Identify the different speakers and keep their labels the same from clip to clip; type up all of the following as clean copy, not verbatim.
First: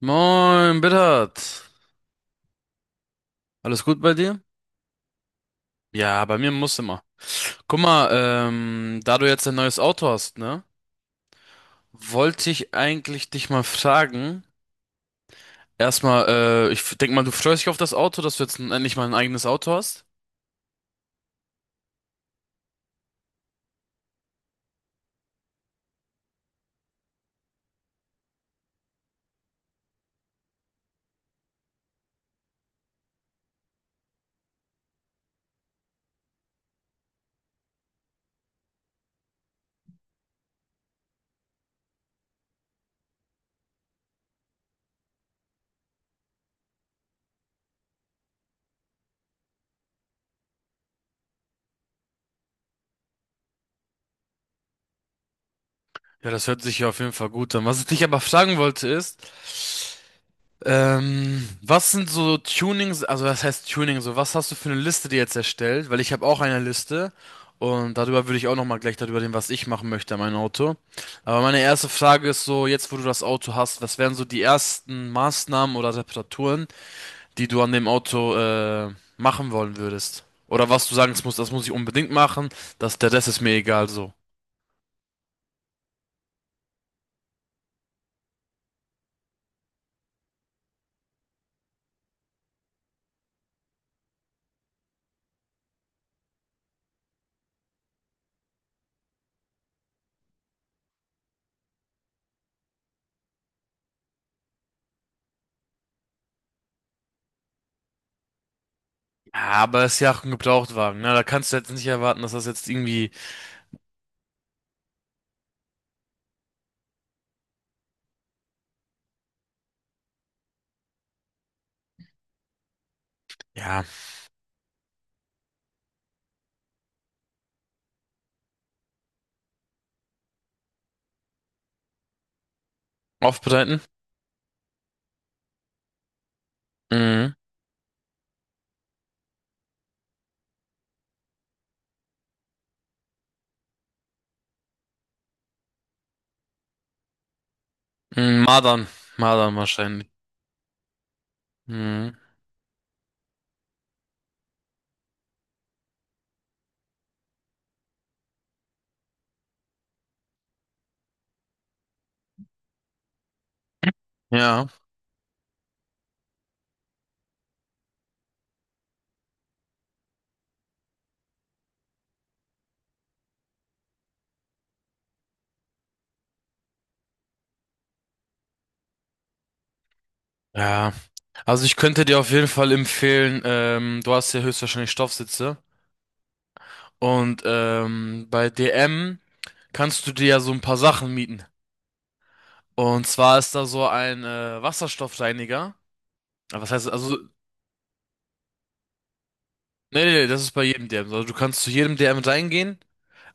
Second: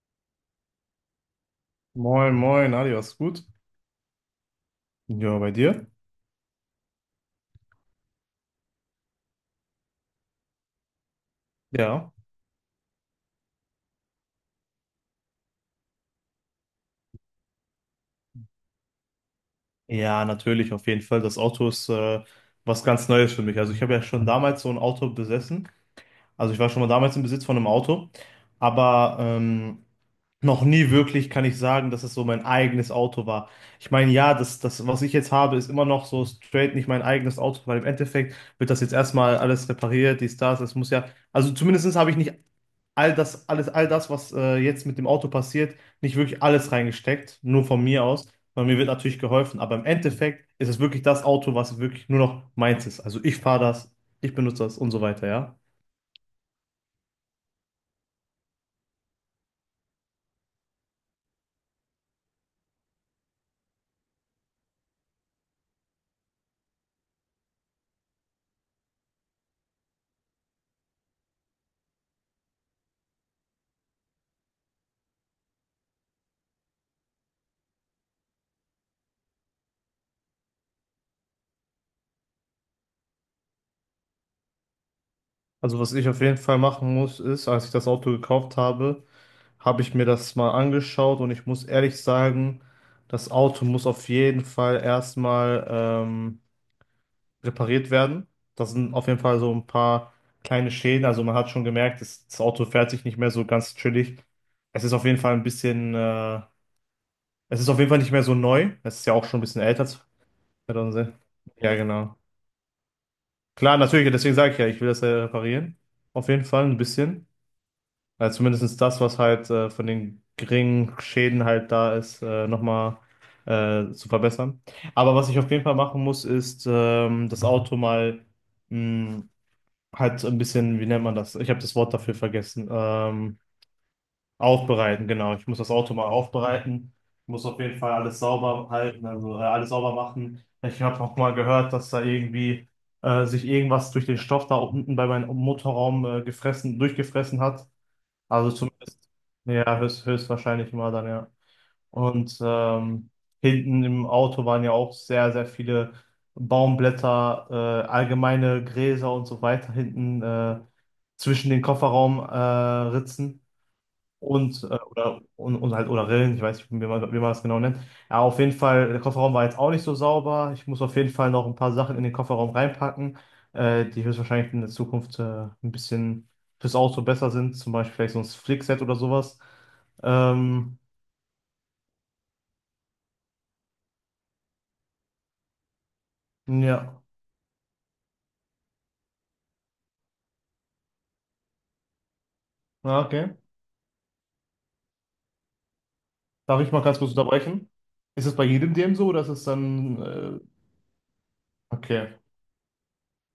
Speaker 1: Moin, Bittert.
Speaker 2: Moin, moin, Adi, was gut?
Speaker 1: Alles gut bei dir?
Speaker 2: Ja, bei dir?
Speaker 1: Ja, bei mir muss immer. Guck mal, da du jetzt ein neues Auto hast, ne?
Speaker 2: Ja.
Speaker 1: Wollte ich eigentlich dich mal fragen. Erstmal, ich denk mal, du freust dich auf das Auto, dass du jetzt endlich mal ein eigenes Auto hast.
Speaker 2: Ja, natürlich, auf jeden Fall. Das Auto ist was ganz Neues für mich. Also ich habe ja schon damals so ein Auto besessen. Also ich war schon mal damals im Besitz von einem Auto. Aber noch nie wirklich kann ich sagen, dass es so mein eigenes Auto war. Ich meine, ja, das, was ich jetzt habe, ist immer noch so straight nicht mein eigenes Auto, weil im Endeffekt wird das jetzt erstmal alles repariert, dies, das. Es muss ja, also zumindest habe ich nicht all das, alles, all das, was jetzt mit dem Auto passiert, nicht wirklich alles reingesteckt, nur von mir aus, weil mir wird natürlich geholfen, aber im Endeffekt ist es wirklich das Auto, was wirklich nur noch meins ist. Also ich fahre das, ich benutze das und so weiter, ja.
Speaker 1: Ja, das hört sich ja auf jeden Fall gut an. Was ich dich aber fragen wollte ist, was sind so Tunings, also was heißt Tuning, so was hast du für eine Liste dir jetzt erstellt? Weil ich habe auch eine Liste und darüber würde ich auch nochmal gleich darüber reden, was ich machen möchte an meinem Auto. Aber meine erste Frage ist so, jetzt wo du das Auto hast, was wären so die ersten Maßnahmen oder Reparaturen, die du an dem Auto machen wollen würdest? Oder was du sagen musst, das muss ich unbedingt machen, das, der Rest ist mir egal so.
Speaker 2: Also was ich auf jeden Fall machen muss, ist, als ich das Auto gekauft habe, habe ich mir das mal angeschaut und ich muss ehrlich sagen, das Auto muss auf jeden Fall erstmal repariert werden. Das sind auf jeden Fall so ein paar kleine Schäden. Also man hat schon gemerkt, das Auto fährt sich nicht mehr so ganz chillig. Es ist auf jeden Fall ein bisschen, es ist auf jeden Fall nicht mehr so neu. Es ist ja auch schon
Speaker 1: Ja,
Speaker 2: ein bisschen
Speaker 1: aber
Speaker 2: älter.
Speaker 1: es ist ja auch ein Gebrauchtwagen, ne?
Speaker 2: 2006.
Speaker 1: Da kannst du jetzt
Speaker 2: Ja,
Speaker 1: nicht
Speaker 2: genau.
Speaker 1: erwarten, dass das jetzt irgendwie,
Speaker 2: Klar, natürlich, deswegen sage ich ja, ich will das ja reparieren. Auf jeden Fall ein bisschen. Also zumindest das, was halt von den geringen Schäden halt da ist, nochmal
Speaker 1: ja,
Speaker 2: zu verbessern. Aber was ich auf jeden Fall machen muss, ist das Auto mal hm, halt so ein bisschen, wie nennt man das? Ich habe das Wort dafür vergessen.
Speaker 1: aufbereiten.
Speaker 2: Aufbereiten, genau. Ich muss das Auto mal aufbereiten. Ich
Speaker 1: Mhm.
Speaker 2: muss auf jeden Fall alles sauber halten, also alles sauber machen. Ich habe auch mal gehört, dass da irgendwie sich irgendwas durch den Stoff da unten bei meinem Motorraum gefressen, durchgefressen hat.
Speaker 1: Mm,
Speaker 2: Also
Speaker 1: Mardan,
Speaker 2: zumindest,
Speaker 1: Mardan
Speaker 2: ja,
Speaker 1: wahrscheinlich.
Speaker 2: höchstwahrscheinlich mal dann, ja.
Speaker 1: Mhm.
Speaker 2: Und hinten im Auto waren ja auch sehr, sehr viele Baumblätter, allgemeine Gräser und so weiter hinten zwischen den Kofferraumritzen Ritzen und,
Speaker 1: Ja,
Speaker 2: oder, und halt oder Rillen, ich weiß nicht, wie man das genau nennt. Ja, auf jeden Fall, der Kofferraum war jetzt auch nicht so sauber. Ich muss auf jeden Fall noch ein paar Sachen in den Kofferraum reinpacken, die höchstwahrscheinlich in der Zukunft ein bisschen fürs Auto besser sind, zum Beispiel vielleicht so ein Flickset oder sowas. Ähm,
Speaker 1: ja. Also ich könnte dir auf jeden Fall empfehlen, du hast ja höchstwahrscheinlich Stoffsitze
Speaker 2: ja,
Speaker 1: und bei DM kannst du dir ja so ein paar Sachen mieten.
Speaker 2: Ah,
Speaker 1: Und
Speaker 2: okay.
Speaker 1: zwar ist da so ein Wasserstoffreiniger.
Speaker 2: Darf
Speaker 1: Aber was
Speaker 2: ich mal
Speaker 1: heißt,
Speaker 2: ganz kurz
Speaker 1: also,
Speaker 2: unterbrechen? Ist es bei jedem DM so oder ist es dann.
Speaker 1: nee, nee, nee, das ist bei jedem DM. Also du kannst zu jedem
Speaker 2: Okay.
Speaker 1: DM reingehen.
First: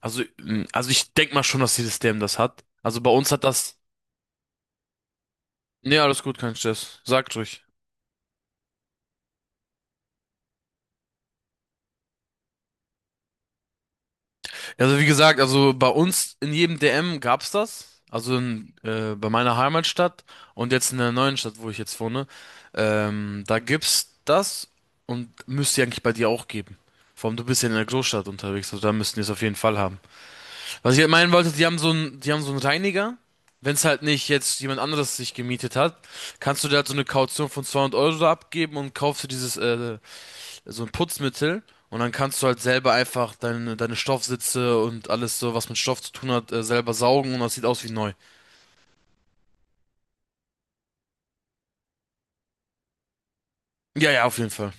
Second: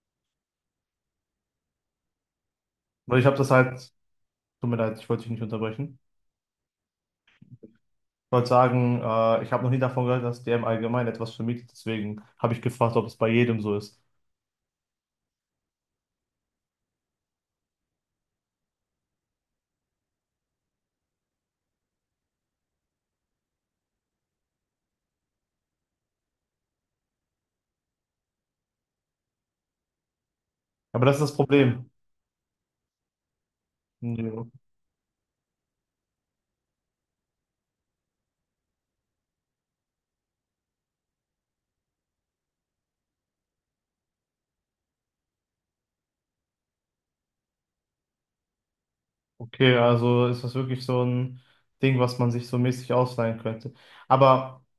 Speaker 1: Also, mm, also ich denk mal schon, dass jedes DM das hat. Also bei
Speaker 2: Weil ich
Speaker 1: uns
Speaker 2: habe
Speaker 1: hat
Speaker 2: das
Speaker 1: das,
Speaker 2: halt. Tut mir leid, ich wollte dich nicht unterbrechen.
Speaker 1: nee, alles gut, kein Stress. Sagt ruhig.
Speaker 2: Ich wollte sagen, ich habe noch nie davon gehört, dass DM allgemein etwas vermietet. Deswegen habe ich gefragt, ob es bei jedem so ist.
Speaker 1: Also wie gesagt, also bei uns in jedem DM gab's das. Also in, bei meiner Heimatstadt und jetzt in der neuen Stadt, wo ich jetzt wohne, da gibt's das und müsste eigentlich bei dir auch geben. Vor allem du bist ja in der Großstadt unterwegs, also da müssten die es auf jeden Fall haben. Was ich
Speaker 2: Aber
Speaker 1: halt
Speaker 2: das ist
Speaker 1: meinen
Speaker 2: das
Speaker 1: wollte, die haben so
Speaker 2: Problem.
Speaker 1: einen, die haben so einen Reiniger. Wenn es halt nicht jetzt
Speaker 2: Ja.
Speaker 1: jemand anderes sich gemietet hat, kannst du da halt so eine Kaution von 200 Euro abgeben und kaufst du dieses so ein Putzmittel und dann kannst du halt selber einfach deine Stoffsitze und alles so, was mit Stoff zu tun hat, selber saugen und das sieht aus wie neu.
Speaker 2: Okay, also ist das wirklich so ein Ding, was man sich so mäßig ausleihen könnte.
Speaker 1: Ja, ja, auf jeden
Speaker 2: Aber
Speaker 1: Fall.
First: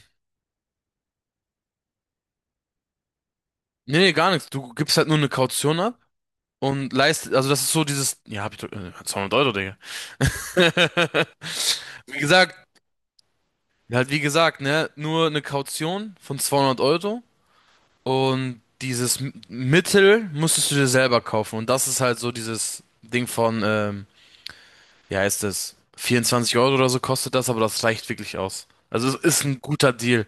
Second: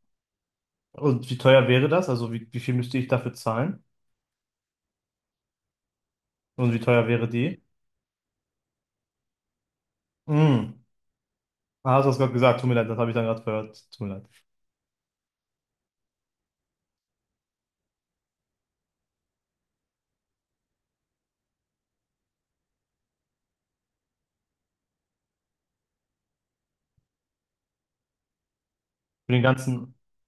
Speaker 2: und wie teuer wäre das? Also wie viel müsste ich dafür zahlen?
Speaker 1: Nee, nee, gar nichts. Du gibst halt nur eine Kaution ab
Speaker 2: Und wie
Speaker 1: und
Speaker 2: teuer wäre
Speaker 1: leist, also das
Speaker 2: die?
Speaker 1: ist so dieses, ja, hab ich doch, 200 Euro, Digga.
Speaker 2: Mm. Ah, hast du das
Speaker 1: Wie
Speaker 2: gerade
Speaker 1: gesagt,
Speaker 2: gesagt? Tut mir leid, das habe ich dann gerade gehört. Tut
Speaker 1: halt
Speaker 2: mir
Speaker 1: wie
Speaker 2: leid.
Speaker 1: gesagt, ne, nur eine Kaution von 200 Euro und dieses Mittel musstest du dir selber kaufen und das ist halt so dieses Ding von, wie heißt es? 24 Euro oder so kostet das, aber das reicht wirklich aus. Also es
Speaker 2: Für den
Speaker 1: ist ein guter
Speaker 2: ganzen.
Speaker 1: Deal.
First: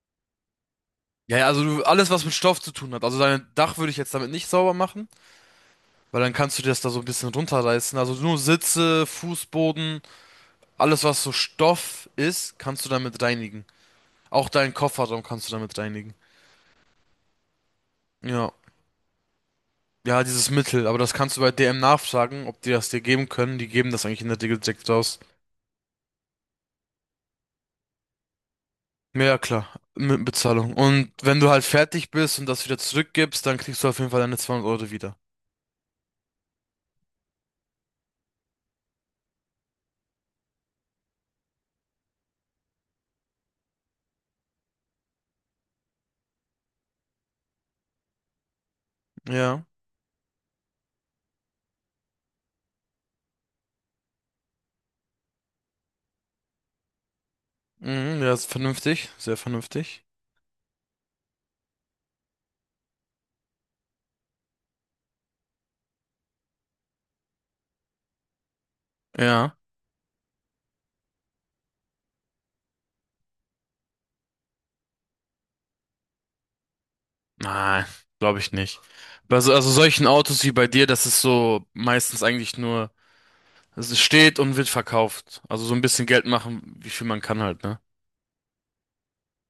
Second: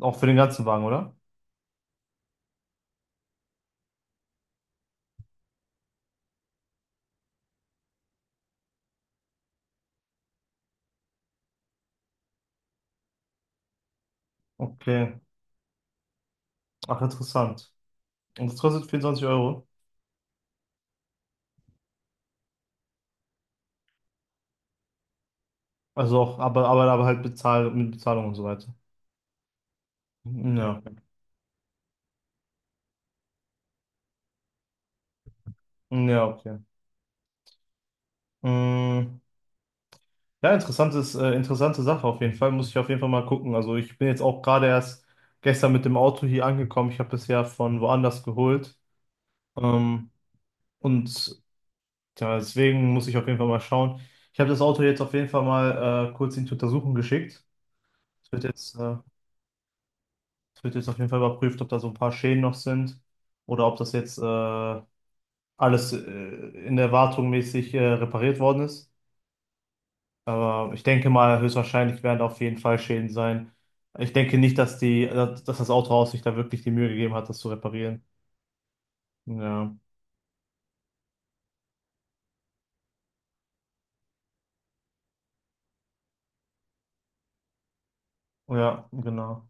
Speaker 2: Auch für den ganzen Wagen, oder?
Speaker 1: Ja, ja, also du, alles, was mit Stoff zu tun hat. Also dein Dach würde ich jetzt damit nicht sauber machen, weil dann kannst du dir das da so ein bisschen runterreißen. Also nur Sitze, Fußboden, alles, was so Stoff ist, kannst du damit reinigen. Auch deinen
Speaker 2: Okay.
Speaker 1: Kofferraum kannst du damit reinigen.
Speaker 2: Ach, interessant.
Speaker 1: Ja.
Speaker 2: Und das kostet 24€.
Speaker 1: Ja, dieses Mittel, aber das kannst du bei DM nachfragen, ob die das dir geben können. Die geben das eigentlich in der Regel direkt raus.
Speaker 2: Also auch, aber halt bezahlt mit Bezahlung und so weiter.
Speaker 1: Ja, klar, mit Bezahlung.
Speaker 2: Ja.
Speaker 1: Und wenn du halt fertig bist und das wieder zurückgibst, dann kriegst du auf jeden Fall deine 200 Euro wieder.
Speaker 2: Ja, okay. Mm, ja, interessante Sache auf jeden Fall. Muss ich auf jeden Fall mal gucken. Also ich bin jetzt auch gerade erst gestern mit dem Auto hier angekommen. Ich habe es ja von woanders geholt.
Speaker 1: Ja,
Speaker 2: Ähm, und ja, deswegen muss ich auf jeden Fall mal schauen. Ich habe das Auto jetzt auf jeden Fall mal kurz in die Untersuchung geschickt.
Speaker 1: mhm, ja,
Speaker 2: Es wird
Speaker 1: ist
Speaker 2: jetzt äh,
Speaker 1: vernünftig, sehr vernünftig.
Speaker 2: Es wird jetzt auf jeden Fall überprüft, ob da so ein paar Schäden noch sind oder ob das jetzt alles in der Wartung mäßig repariert worden ist.
Speaker 1: Ja,
Speaker 2: Aber ich denke mal, höchstwahrscheinlich werden da auf jeden Fall Schäden sein. Ich denke nicht, dass das Autohaus sich da wirklich die Mühe gegeben hat, das zu
Speaker 1: nein,
Speaker 2: reparieren.
Speaker 1: glaube ich nicht. Also
Speaker 2: Ja,
Speaker 1: solchen Autos wie bei dir, das ist so meistens eigentlich nur, es steht und wird verkauft. Also so ein bisschen Geld machen, wie viel man kann halt, ne?
Speaker 2: ja, genau.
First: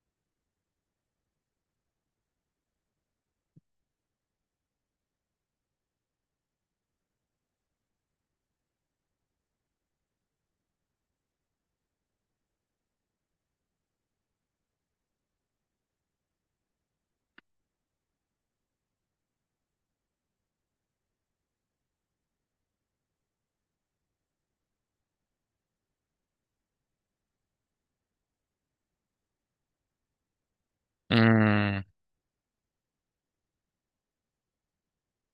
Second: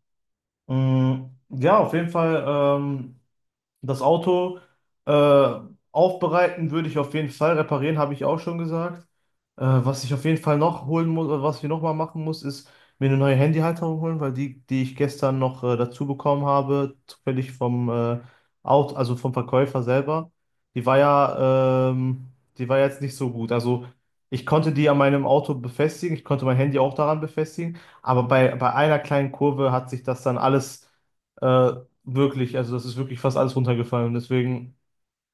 Speaker 2: Mm, ja, auf jeden Fall. Ähm, Das Auto äh, aufbereiten würde ich auf jeden Fall. Reparieren habe ich auch schon gesagt. Was ich auf jeden Fall noch holen muss, oder was wir noch mal machen muss, ist mir eine neue Handyhalterung holen, weil die, die ich gestern noch dazu bekommen habe, zufällig vom Auto, also vom Verkäufer selber, die war ja, die war jetzt nicht so gut. Also ich konnte die an meinem Auto befestigen, ich konnte mein Handy auch daran befestigen, aber bei einer kleinen Kurve hat sich das dann alles äh,
Speaker 1: Mhm.
Speaker 2: wirklich, also das ist wirklich fast alles runtergefallen. Deswegen,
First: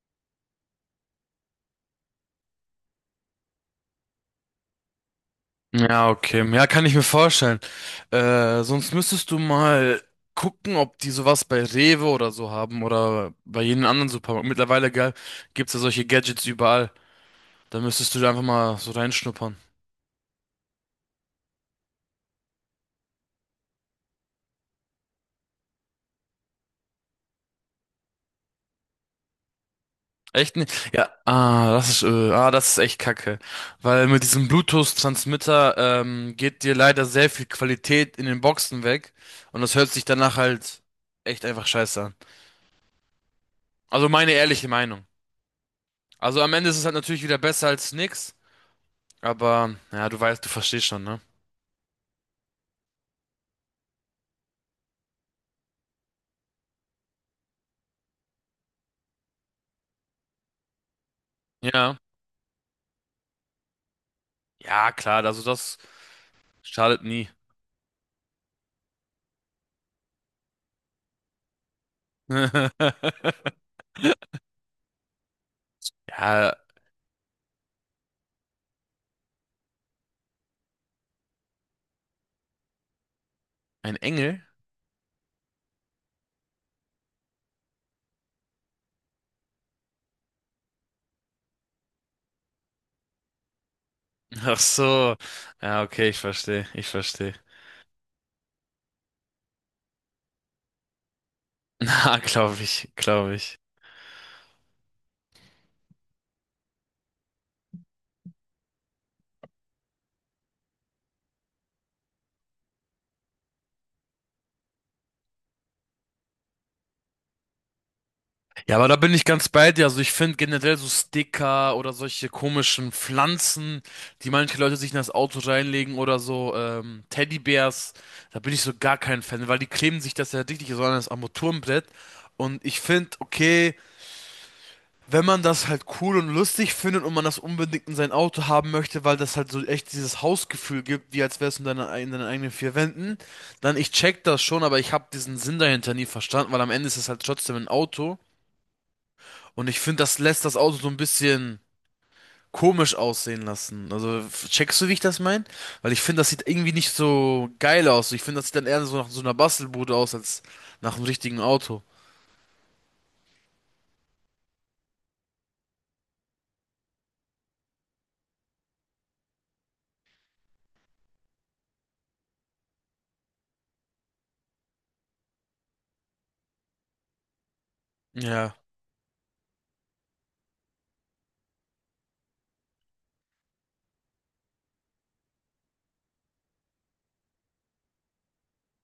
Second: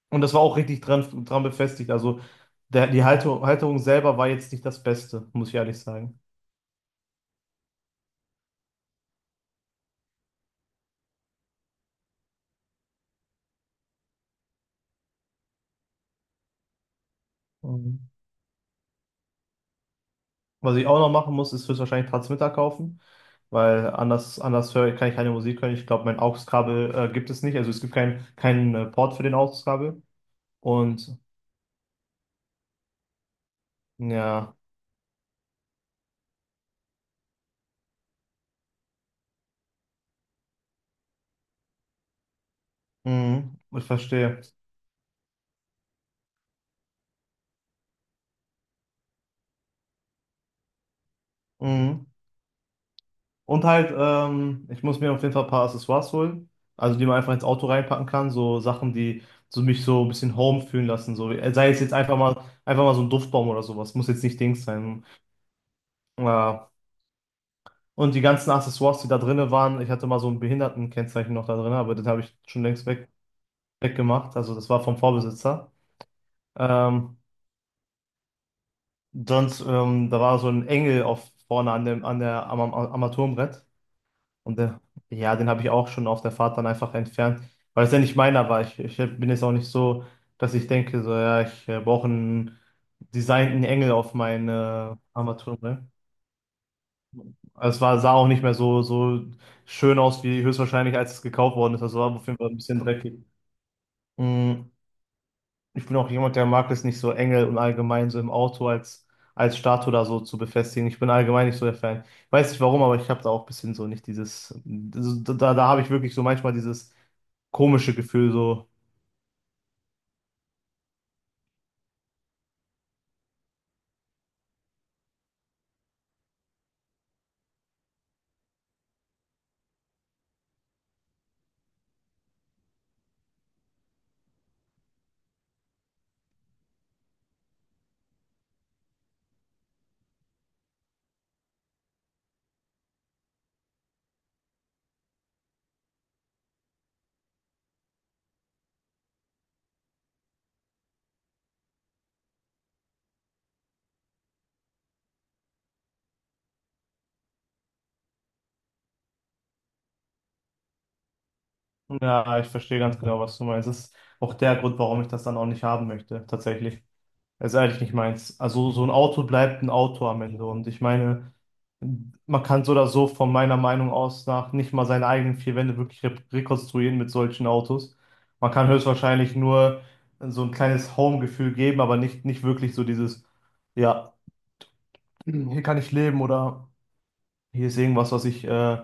Speaker 2: und das war auch richtig dran befestigt. Also die Halterung selber war jetzt nicht das Beste, muss ich ehrlich
Speaker 1: Ja,
Speaker 2: sagen.
Speaker 1: okay. Ja, kann ich mir vorstellen. Sonst müsstest du mal gucken, ob die sowas bei Rewe oder so haben oder bei jedem anderen Supermarkt. Mittlerweile gibt's ja solche Gadgets überall. Da
Speaker 2: Mhm.
Speaker 1: müsstest du da einfach mal so reinschnuppern.
Speaker 2: Was ich auch noch machen muss, ist höchstwahrscheinlich Transmitter kaufen, weil anders höre, kann ich keine Musik hören. Ich glaube, mein AUX-Kabel gibt es nicht. Also es gibt keinen Port für den AUX-Kabel.
Speaker 1: Echt nicht? Ja,
Speaker 2: Und
Speaker 1: ah, das ist echt Kacke. Weil mit diesem
Speaker 2: ja,
Speaker 1: Bluetooth-Transmitter geht dir leider sehr viel Qualität in den Boxen weg. Und das hört sich danach halt echt einfach scheiße an.
Speaker 2: mhm, ich
Speaker 1: Also meine
Speaker 2: verstehe.
Speaker 1: ehrliche Meinung. Also am Ende ist es halt natürlich wieder besser als nix. Aber, ja, du weißt, du verstehst schon, ne?
Speaker 2: Mhm. Und halt, ich muss mir auf jeden Fall ein paar Accessoires holen, also die man einfach ins Auto reinpacken kann, so Sachen, die so mich so ein bisschen home fühlen lassen, so sei es jetzt
Speaker 1: Ja.
Speaker 2: einfach mal so ein Duftbaum oder sowas, muss jetzt nicht Dings
Speaker 1: Ja,
Speaker 2: sein.
Speaker 1: klar, also das
Speaker 2: Ja.
Speaker 1: schadet nie.
Speaker 2: Und die ganzen Accessoires, die da drinne waren, ich hatte mal so ein Behindertenkennzeichen noch da drin, aber das habe ich schon weggemacht, also das war vom Vorbesitzer.
Speaker 1: Ja,
Speaker 2: Ähm, sonst, da war so ein Engel auf vorne an dem an der am, am Armaturenbrett.
Speaker 1: ein Engel?
Speaker 2: Und ja, den habe ich auch schon auf der Fahrt dann einfach entfernt, weil es ja nicht meiner war. Ich bin jetzt auch nicht so, dass ich denke, so, ja, ich brauche einen designten Engel auf
Speaker 1: Ach
Speaker 2: meine
Speaker 1: so.
Speaker 2: Armatur.
Speaker 1: Ja,
Speaker 2: Ne?
Speaker 1: okay, ich verstehe, ich verstehe.
Speaker 2: Also es war, sah auch nicht mehr so schön aus, wie höchstwahrscheinlich, als es gekauft worden ist. Also war
Speaker 1: Na,
Speaker 2: auf jeden Fall ein
Speaker 1: glaube
Speaker 2: bisschen
Speaker 1: ich,
Speaker 2: dreckig.
Speaker 1: glaube ich.
Speaker 2: Mm, ich bin auch jemand, der mag es nicht so enge und allgemein so im Auto als Statue da so zu befestigen. Ich bin allgemein nicht so der Fan. Ich weiß nicht warum, aber ich habe da auch ein bisschen so nicht dieses, so, da habe ich wirklich so manchmal dieses komische Gefühl so.
Speaker 1: Ja, aber da bin ich ganz bei dir. Also ich finde generell so Sticker oder solche komischen Pflanzen, die manche Leute sich in das Auto reinlegen oder so Teddybärs, da bin ich so gar kein Fan, weil die kleben sich das ja richtig so an das Armaturenbrett. Und ich finde, okay, wenn man das halt cool und lustig findet und man das unbedingt in sein Auto haben möchte, weil das halt so echt dieses Hausgefühl gibt, wie als wär's in deiner, in deinen eigenen vier Wänden, dann ich check das schon, aber ich habe diesen Sinn dahinter nie verstanden, weil am Ende ist es halt trotzdem ein Auto und ich finde, das lässt das Auto so ein bisschen komisch aussehen lassen. Also checkst du, wie ich das meine? Weil ich finde, das sieht irgendwie nicht so geil aus. Ich finde, das sieht dann eher so nach so einer Bastelbude aus als nach einem richtigen Auto.
Speaker 2: Ja, ich verstehe ganz genau, was du meinst. Das ist auch der Grund, warum ich das dann auch nicht haben möchte, tatsächlich. Das ist eigentlich nicht meins. Also so ein Auto bleibt ein Auto am Ende. Und ich meine, man kann so oder so von meiner Meinung aus nach nicht mal seine eigenen vier Wände wirklich re rekonstruieren mit solchen Autos. Man
Speaker 1: Ja,
Speaker 2: kann höchstwahrscheinlich nur so ein kleines Home-Gefühl geben, aber nicht wirklich so dieses, ja, hier kann ich leben oder hier ist irgendwas, was ich,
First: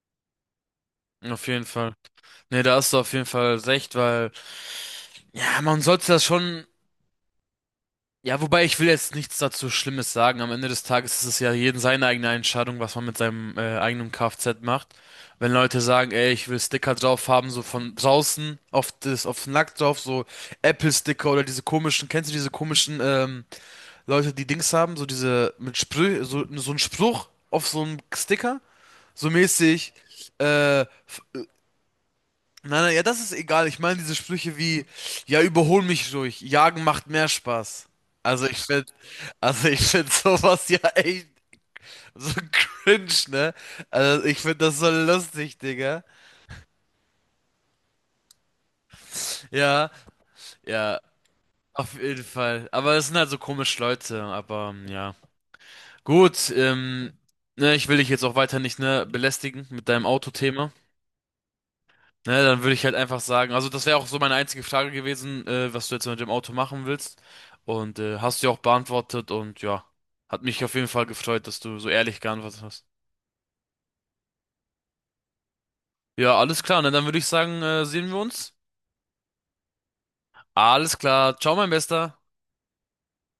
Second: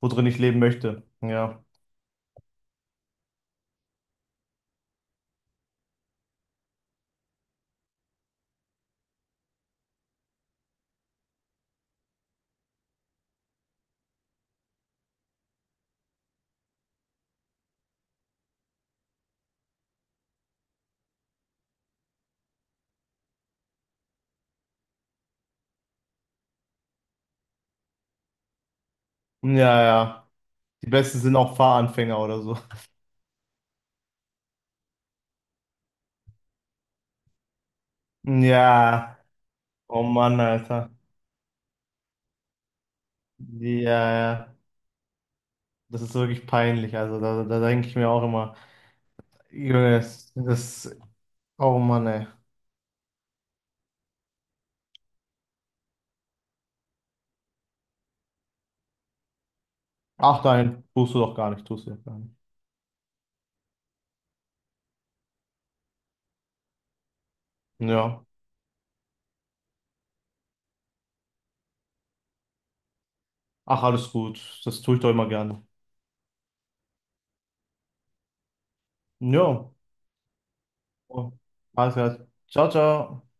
Speaker 2: worin ich leben möchte.
Speaker 1: auf
Speaker 2: Ja.
Speaker 1: jeden Fall. Nee, da hast du auf jeden Fall recht, weil ja, man sollte das schon. Ja, wobei ich will jetzt nichts dazu Schlimmes sagen. Am Ende des Tages ist es ja jeden seine eigene Entscheidung, was man mit seinem eigenen Kfz macht. Wenn Leute sagen, ey, ich will Sticker drauf haben, so von draußen auf das, auf den Lack drauf, so Apple-Sticker oder diese komischen, kennst du diese komischen Leute, die Dings haben, so diese mit Sprüh, so, so ein Spruch auf so einem Sticker, so
Speaker 2: Ja,
Speaker 1: mäßig,
Speaker 2: ja.
Speaker 1: äh,
Speaker 2: Die besten sind auch Fahranfänger oder so.
Speaker 1: nein, nein, ja, das ist egal. Ich meine diese Sprüche wie, ja, überhol mich ruhig, jagen macht mehr Spaß. Also ich finde,
Speaker 2: Ja.
Speaker 1: also ich
Speaker 2: Oh
Speaker 1: finde
Speaker 2: Mann,
Speaker 1: sowas ja
Speaker 2: Alter.
Speaker 1: echt so cringe, ne?
Speaker 2: Ja,
Speaker 1: Also ich finde
Speaker 2: ja.
Speaker 1: das so lustig,
Speaker 2: Das
Speaker 1: Digga.
Speaker 2: ist wirklich peinlich. Also da denke ich mir auch immer,
Speaker 1: Ja,
Speaker 2: Junge,
Speaker 1: ja,
Speaker 2: oh
Speaker 1: auf
Speaker 2: Mann,
Speaker 1: jeden
Speaker 2: ey.
Speaker 1: Fall. Aber es sind halt so komische Leute, aber ja. Gut, ne, ich will dich jetzt auch weiter nicht, ne, belästigen mit deinem
Speaker 2: Ach
Speaker 1: Autothema.
Speaker 2: nein, tust du doch gar nicht, tust du doch gar nicht.
Speaker 1: Ne, dann würde ich halt einfach sagen, also das wäre auch so meine einzige Frage gewesen, was du jetzt mit dem Auto machen willst. Und
Speaker 2: Ja.
Speaker 1: hast du ja auch beantwortet und ja, hat mich auf jeden Fall gefreut, dass du so ehrlich geantwortet hast.
Speaker 2: Ach, alles gut. Das tue ich doch immer gerne.
Speaker 1: Ja, alles klar, ne, dann würde ich sagen, sehen wir uns.
Speaker 2: Ja.
Speaker 1: Alles klar, ciao, mein
Speaker 2: Alles
Speaker 1: Bester.
Speaker 2: klar. Ciao, ciao.